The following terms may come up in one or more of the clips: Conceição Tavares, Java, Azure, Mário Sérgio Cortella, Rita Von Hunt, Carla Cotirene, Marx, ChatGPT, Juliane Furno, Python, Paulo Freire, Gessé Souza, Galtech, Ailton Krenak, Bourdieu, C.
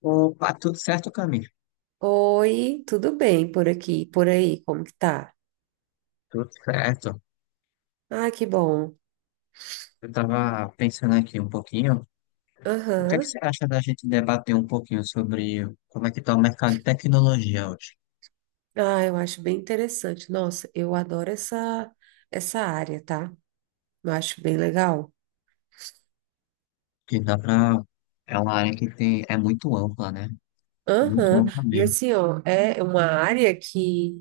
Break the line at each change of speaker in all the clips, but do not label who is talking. Opa, tudo certo, Camille?
Oi, tudo bem por aqui, por aí, como que tá?
Tudo certo.
Ah, que bom.
Eu estava pensando aqui um pouquinho. O que é que
Aham.
você acha da gente debater um pouquinho sobre como é que está o mercado de tecnologia hoje?
Ah, eu acho bem interessante. Nossa, eu adoro essa área, tá? Eu acho bem legal.
Que dá para. É uma área que tem, é muito ampla, né? Muito
Aham.
ampla
E
mesmo.
assim, ó, é uma área que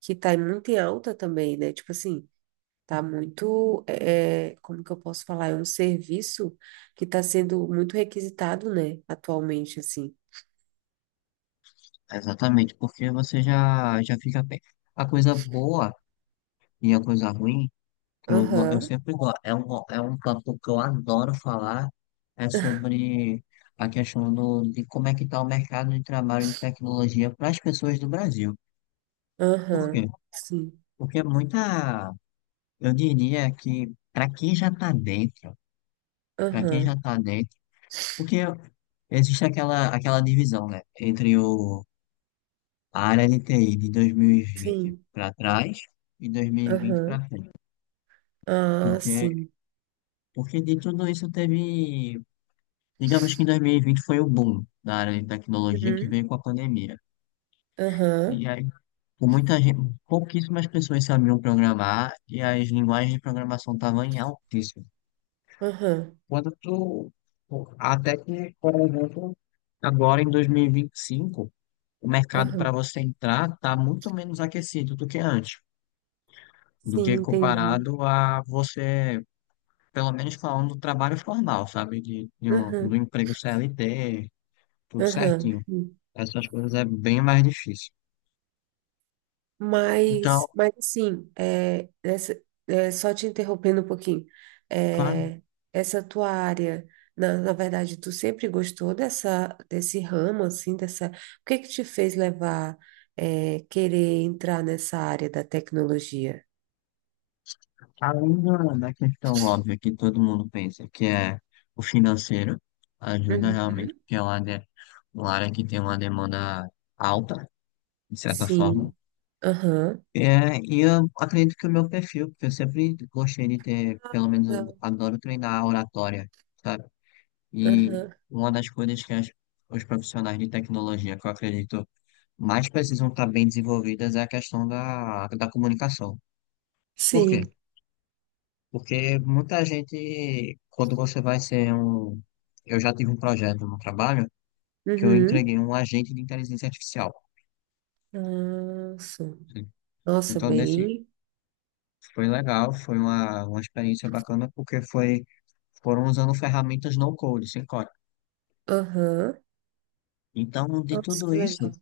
que tá muito em alta também, né? Tipo assim, tá muito, como que eu posso falar? É um serviço que tá sendo muito requisitado, né? Atualmente, assim.
Exatamente, porque você já fica bem. A coisa boa e a coisa ruim. Eu
Aham.
sempre gosto. É um papo que eu adoro falar. É sobre a questão de como é que está o mercado de trabalho de tecnologia para as pessoas do Brasil. Por
Aham.
quê?
Sim.
Porque muita, eu diria que para quem já está dentro, para quem já
Aham.
está dentro, porque existe aquela divisão, né, entre a área de TI de 2020
Sim.
para trás e 2020
Aham.
para frente.
Ah,
Porque,
sim.
porque de tudo isso teve. Digamos que 2020 foi o boom da área de tecnologia que
Uhum.
veio com a pandemia.
Aham.
E aí, com muita gente, pouquíssimas pessoas sabiam programar e as linguagens de programação estavam em altíssimo.
Aham.
Quando tu, até que, por exemplo, agora em 2025, o mercado para
Aham.
você entrar está muito menos aquecido do que antes, do
Sim,
que
entendi.
comparado a você, pelo menos falando do trabalho formal, sabe? Do
Aham.
emprego CLT, tudo
Aham.
certinho.
Sim.
Essas coisas é bem mais difícil. Então,
Mas assim, só te interrompendo um pouquinho,
claro,
é, essa tua área, na verdade, tu sempre gostou dessa, desse ramo, assim, dessa. O que que te fez levar, querer entrar nessa área da tecnologia?
além da questão óbvia que todo mundo pensa, que é o financeiro, ajuda realmente,
Uhum.
porque é uma área que tem uma demanda alta, de certa forma.
Sim. Aham.
É, e eu acredito que o meu perfil, porque eu sempre gostei de ter, pelo menos eu
Não.
adoro treinar a oratória, sabe? E
Aham.
uma das coisas que os profissionais de tecnologia, que eu acredito, mais precisam estar bem desenvolvidas é a questão da comunicação. Por quê?
Sim.
Porque muita gente, quando você vai ser um. Eu já tive um projeto no trabalho que eu
Uhum.
entreguei um agente de inteligência artificial,
Nossa.
né?
Nossa,
Então, desse
bem.
foi legal, foi uma experiência bacana, porque foram usando ferramentas no code, sem código.
Aham.
Então, de
Nossa,
tudo
que
isso,
legal.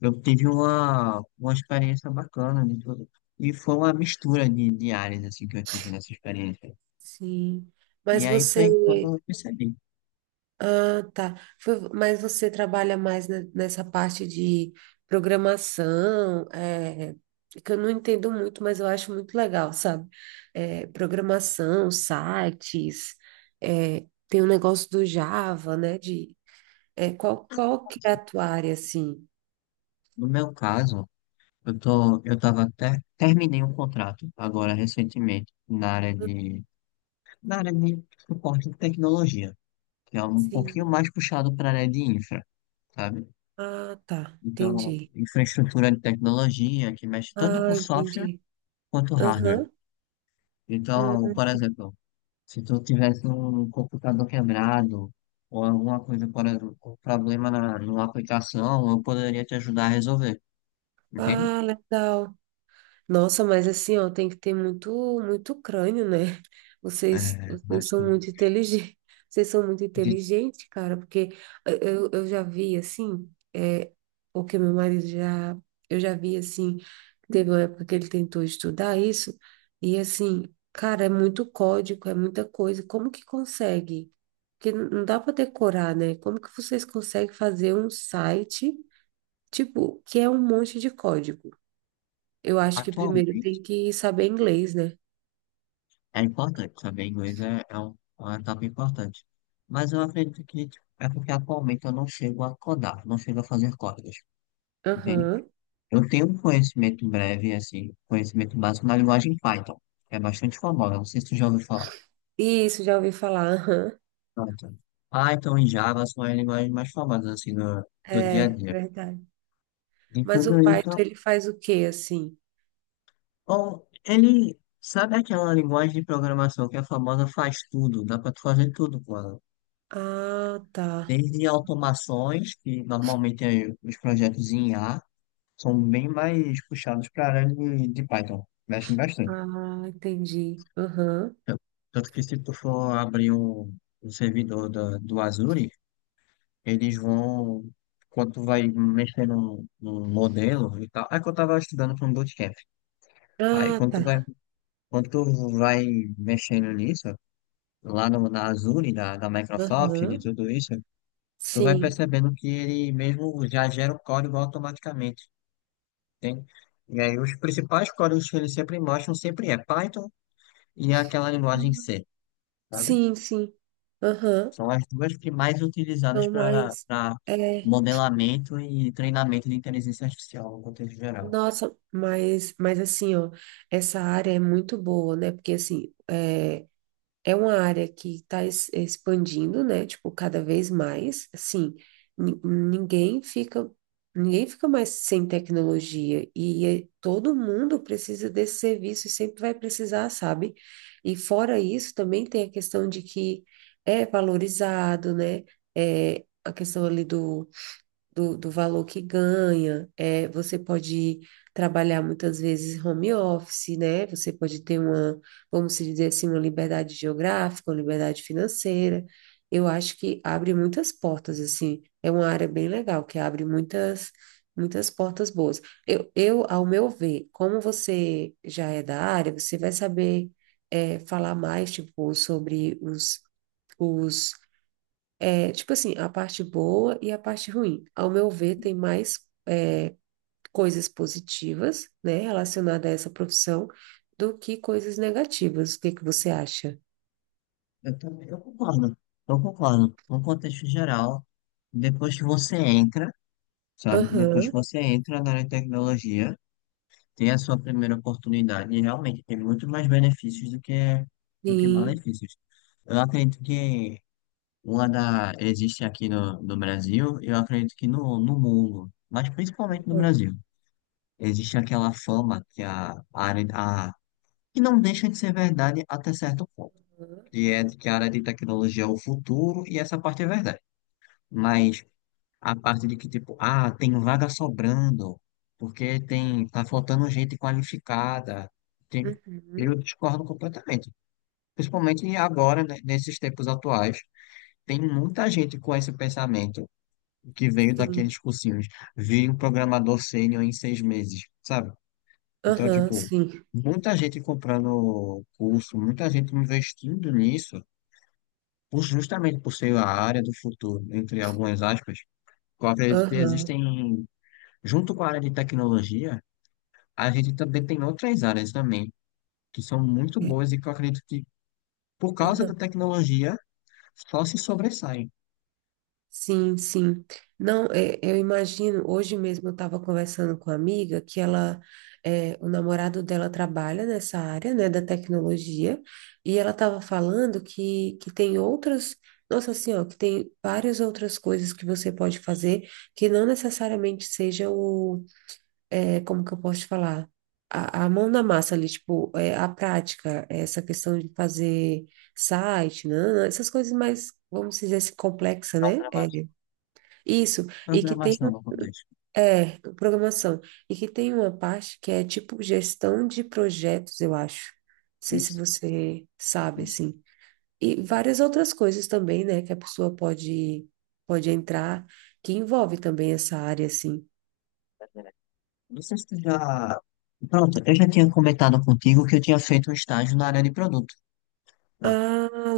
eu tive uma experiência bacana de tudo. E foi uma mistura de áreas assim, que eu tive nessa experiência.
Sim.
E
Mas
aí foi quando
você.
eu percebi.
Ah, tá. Mas você trabalha mais nessa parte de programação, que eu não entendo muito, mas eu acho muito legal, sabe? É, programação, sites, é, tem o negócio do Java, né? De, qual que é a tua área, assim?
No meu caso, eu tava até, terminei um contrato agora recentemente na área de, suporte de tecnologia, que é um pouquinho
Sim.
mais puxado para a área de infra, sabe?
Ah, tá.
Então,
Entendi.
infraestrutura de tecnologia que mexe tanto com
Ah,
software
entendi.
quanto hardware.
Aham.
Então, por
Hum.
exemplo, se tu tivesse um computador quebrado ou alguma coisa, por exemplo, um problema numa aplicação, eu poderia te ajudar a resolver, entende?
Ah, legal. Nossa, mas assim, ó, tem que ter muito, muito crânio, né? Vocês,
É, mas
vocês são muito inteligentes. Vocês são muito
de,
inteligentes, cara, porque eu já vi, assim, o que meu marido já... Eu já vi, assim, teve uma época que ele tentou estudar isso, e assim, cara, é muito código, é muita coisa. Como que consegue? Porque não dá para decorar, né? Como que vocês conseguem fazer um site... Tipo, que é um monte de código. Eu acho que primeiro
atualmente
tem que saber inglês, né?
é importante saber inglês. É uma etapa importante. Mas eu acredito que tipo, é porque atualmente eu não chego a codar, não chego a fazer códigos, entende?
Aham.
Eu tenho um conhecimento breve, assim, conhecimento básico na linguagem Python, que é bastante famosa, não sei se tu já ouviu falar.
Isso, já ouvi falar. Aham.
Pronto. Python e Java são as linguagens mais famosas, assim, do dia a
É,
dia.
verdade.
E
Mas
tudo
o
isso,
Python, ele faz o quê, assim?
bom, ele, sabe aquela linguagem de programação que é famosa faz tudo, dá pra tu fazer tudo com ela.
Ah, tá.
Desde automações, que normalmente os projetos em A são bem mais puxados para a área de Python, mexem bastante.
Ah, entendi. Aham.
Tan- Tanto que se tu for abrir um servidor do Azure, eles vão, quando tu vai mexer num modelo e tal, é que eu estava estudando para um bootcamp. Aí
Ah,
quando tu vai,
tá.
quando tu vai mexendo nisso, lá no, na Azure, da Microsoft, de
Aham.
tudo isso, tu vai
Sim.
percebendo que ele mesmo já gera o código automaticamente. Tem. E aí os principais códigos que eles sempre mostram sempre é Python e aquela linguagem C, sabe?
Sim, sim. Aham.
São as duas que mais utilizadas
Então,
para
mas é,
modelamento e treinamento de inteligência artificial no contexto geral.
mas assim, ó, essa área é muito boa, né? Porque assim, é uma área que está expandindo, né? Tipo, cada vez mais. Assim, ni- ninguém fica, ninguém fica mais sem tecnologia todo mundo precisa desse serviço e sempre vai precisar, sabe? E fora isso, também tem a questão de que é valorizado, né? É a questão ali do, do valor que ganha. É, você pode trabalhar muitas vezes home office, né? Você pode ter uma, vamos dizer assim, uma liberdade geográfica, uma liberdade financeira. Eu acho que abre muitas portas, assim. É uma área bem legal, que abre muitas, muitas portas boas. Ao meu ver, como você já é da área, você vai saber, falar mais, tipo, sobre os, tipo assim, a parte boa e a parte ruim. Ao meu ver, tem mais é, coisas positivas, né, relacionada a essa profissão do que coisas negativas. O que que você acha?
Eu também, eu concordo, eu concordo. No contexto geral, depois que você entra, sabe? Depois que
Aham,
você entra na área de tecnologia, tem a sua primeira oportunidade e realmente tem muito mais benefícios do que
sim.
malefícios. Eu acredito que uma da existe aqui no Brasil, eu acredito que no mundo, mas principalmente no
Aham,
Brasil. Existe aquela fama que a área a, que não deixa de ser verdade até certo ponto, que é de que a área de tecnologia é o futuro e essa parte é verdade. Mas a parte de que tipo, ah, tem vaga sobrando, porque tem, tá faltando gente qualificada, tem, eu
uhum,
discordo completamente. Principalmente agora, né, nesses tempos atuais, tem muita gente com esse pensamento que veio
sim.
daqueles cursinhos. Vi um programador sênior em 6 meses, sabe? Então,
Aham,
tipo,
sim.
muita gente comprando curso, muita gente investindo nisso, justamente por ser a área do futuro, entre algumas aspas. Eu acredito que
Aham,
existem, junto com a área de tecnologia, a gente também tem outras áreas também, que são muito
é,
boas e que eu acredito que, por causa da
aham.
tecnologia, só se sobressaem.
Sim, sim. Não, é, eu imagino, hoje mesmo eu estava conversando com uma amiga que ela, o namorado dela trabalha nessa área, né, da tecnologia, e ela estava falando que tem outras, nossa senhora, que tem várias outras coisas que você pode fazer que não necessariamente seja o, como que eu posso te falar? A mão na massa ali, tipo, a prática, essa questão de fazer site, né, essas coisas mais, vamos dizer assim, complexa, né?
Programa-
Isso, e que tem,
Programação no contexto.
programação, e que tem uma parte que é tipo gestão de projetos, eu acho. Não sei se
Isso,
você sabe,
isso.
assim. E várias outras coisas também, né, que a pessoa pode, pode entrar, que envolve também essa área, assim.
Não sei se tu já. Pronto, eu já tinha comentado contigo que eu tinha feito um estágio na área de produto. Pronto,
Ah,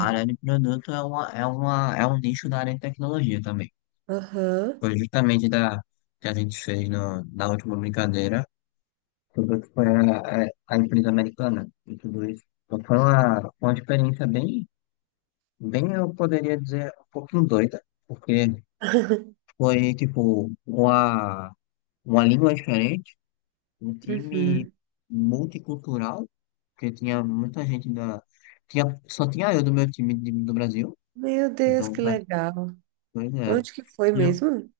a área de produto é um nicho da área de tecnologia também.
Aham.
Foi justamente da que a gente fez no, na última brincadeira sobre o que foi a empresa americana e tudo isso. Então foi uma experiência bem, bem, eu poderia dizer, um pouquinho doida, porque foi tipo uma língua diferente, um time
Uhum.
multicultural, porque tinha muita gente da. Tinha, só tinha eu do meu time do Brasil,
Meu Deus,
então,
que
pra
legal.
coisa é.
Onde que foi
E, eu,
mesmo?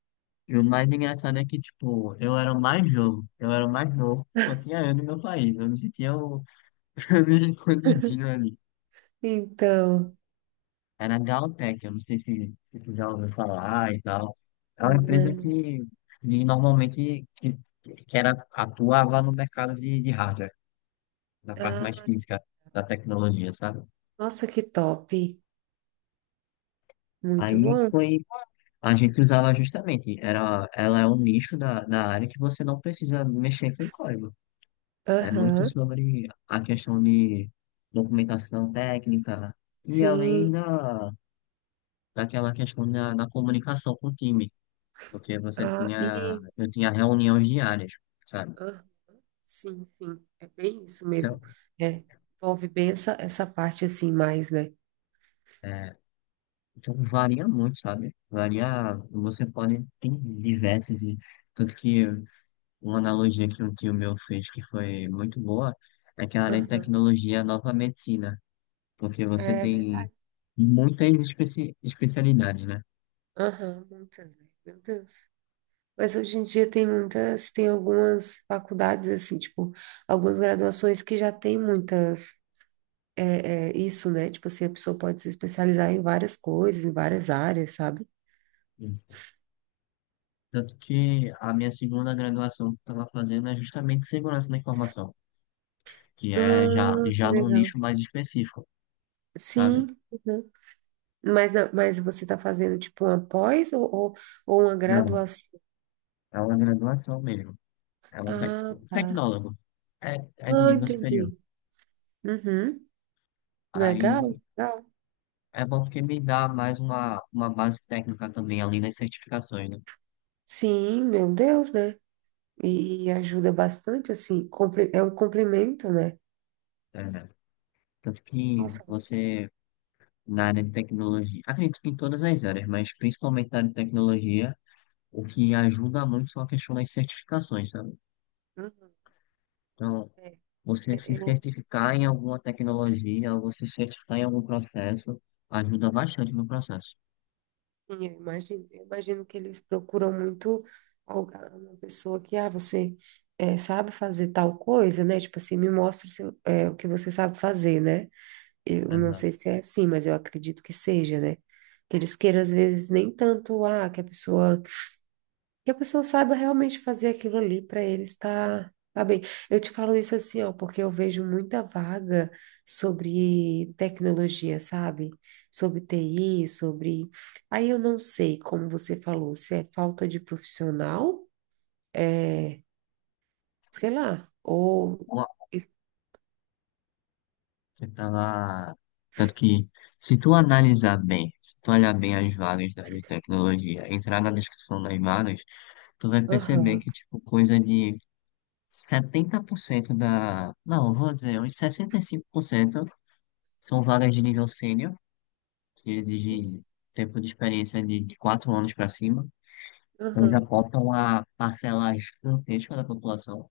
e o mais engraçado é que, tipo, eu era o mais novo, eu era o mais novo, só tinha eu do meu país, eu me sentia o. Eu me sentia escondidinho ali.
Então,
Era a Galtech, eu não sei se tu já ouviu falar e tal. É uma empresa
né?
que normalmente que era, atuava no mercado de hardware, na parte mais
Ah,
física da tecnologia, sabe?
nossa, que top. Muito
Aí
bom.
foi, a gente usava justamente, era, ela é um nicho da área que você não precisa mexer com código. É muito
Aham.
sobre a questão de documentação técnica e além
Sim,
da, daquela questão da comunicação com o time, porque você
ah,
tinha,
e
eu tinha reuniões diárias, sabe?
ah, sim, sim, é bem isso mesmo.
Então,
É, envolve bem essa, essa parte assim mais, né?
é, então varia muito, sabe? Varia, você pode, tem diversos, tanto que uma analogia que um tio meu fez que foi muito boa é que a área de
Aham,
tecnologia é a nova medicina, porque você
é
tem
verdade.
muitas especialidades, né?
Aham, muitas, né? Meu Deus. Mas hoje em dia tem muitas, tem algumas faculdades, assim, tipo, algumas graduações que já tem muitas, isso, né? Tipo assim, a pessoa pode se especializar em várias coisas, em várias áreas, sabe?
Isso. Tanto que a minha segunda graduação que eu estava fazendo é justamente segurança da informação, que é já,
Ah, que
já num
legal.
nicho mais específico, sabe?
Sim, uhum. Mas, não- mas você está fazendo tipo uma pós ou uma
Não,
graduação?
é uma graduação mesmo. É um tec-
Ah, tá.
tecnólogo. É de
Ah,
nível superior.
entendi. Uhum. Legal,
Aí
legal.
é bom porque me dá mais uma base técnica também, além das certificações, né?
Sim, meu Deus, né? E ajuda bastante, assim, é um complemento, né?
É, tanto que
Nossa,
você, na área de tecnologia, acredito que em todas as áreas, mas principalmente na área de tecnologia, o que ajuda muito são a questão das certificações, sabe?
uhum,
Então,
é,
você se
é, é, eu,
certificar em alguma tecnologia, ou você se certificar em algum processo, ajuda bastante no processo.
sim, eu imagino que eles procuram muito uma pessoa que, ah, você sabe fazer tal coisa, né? Tipo assim, me mostra o que você sabe fazer, né? Eu não sei
Exato.
se é assim, mas eu acredito que seja, né? Que eles queiram, às vezes, nem tanto, ah, que a pessoa saiba realmente fazer aquilo ali para eles tá, tá bem. Eu te falo isso assim, ó, porque eu vejo muita vaga sobre tecnologia, sabe? Sobre TI, sobre. Aí eu não sei, como você falou, se é falta de profissional, é, sei lá, ou.
Ó, você tava. Tanto que, se tu analisar bem, se tu olhar bem as vagas da área de tecnologia, entrar na descrição das vagas, tu vai perceber
Aham.
que, tipo, coisa de 70% da. Não, eu vou dizer, uns 65% são vagas de
Aham.
nível sênior, que exigem
Isso,
tempo de experiência de 4 anos para cima. Então já
aham.
falta uma parcela gigantesca da população.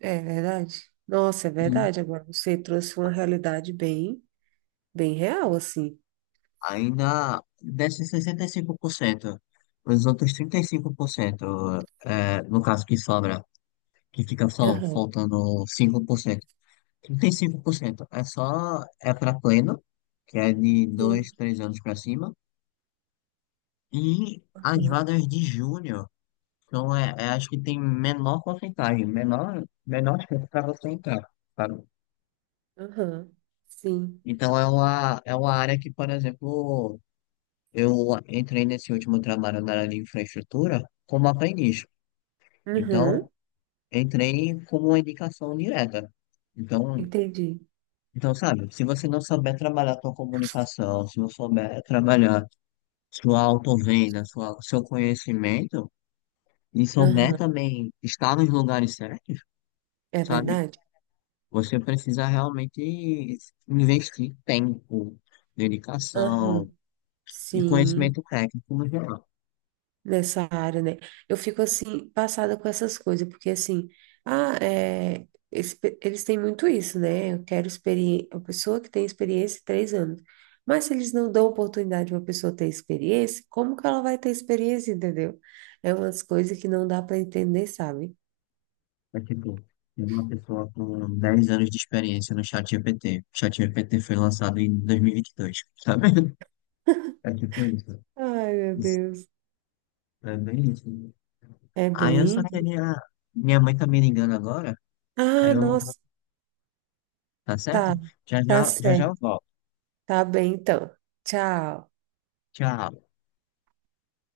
É verdade. Nossa, é
E
verdade. Agora você trouxe uma realidade bem, bem real, assim.
ainda desses 65%, os outros 35%, no caso que sobra, que fica só
Aham.
faltando 5%, 35% é só é para pleno, que é de dois
Sim.
3 anos para cima. E as
Aham.
vagas de júnior então é as que tem menor porcentagem, menor chance para você entrar, sabe?
Aham. Sim.
Então é uma área que, por exemplo, eu entrei nesse último trabalho na área de infraestrutura como aprendiz.
Aham.
Então, entrei como uma indicação direta. Então,
Entendi.
então, sabe, se você não souber trabalhar sua comunicação, se não souber trabalhar sua autovenda, seu conhecimento, e souber
Aham.
também estar nos lugares certos,
É
sabe?
verdade?
Você precisa realmente investir tempo,
Aham.
dedicação e
Sim.
conhecimento técnico no geral.
Nessa área, né? Eu fico assim, passada com essas coisas, porque assim, ah, esse eles têm muito isso, né? Eu quero experiência, a pessoa que tem experiência em 3 anos. Mas se eles não dão oportunidade para uma pessoa ter experiência, como que ela vai ter experiência, entendeu? É umas coisas que não dá para entender, sabe?
É tipo, tem uma pessoa com 10 anos de experiência no ChatGPT. O ChatGPT foi lançado em 2022, sabe? É tipo isso.
Ai, meu
Isso,
Deus.
é bem isso.
É
Aí eu só
bem.
queria. Minha mãe tá me ligando agora. Aí
Ah,
eu.
nossa,
Tá certo?
tá.
Já
Tá
já, já, já
certo.
eu volto.
Tá bem, então. Tchau.
Tchau.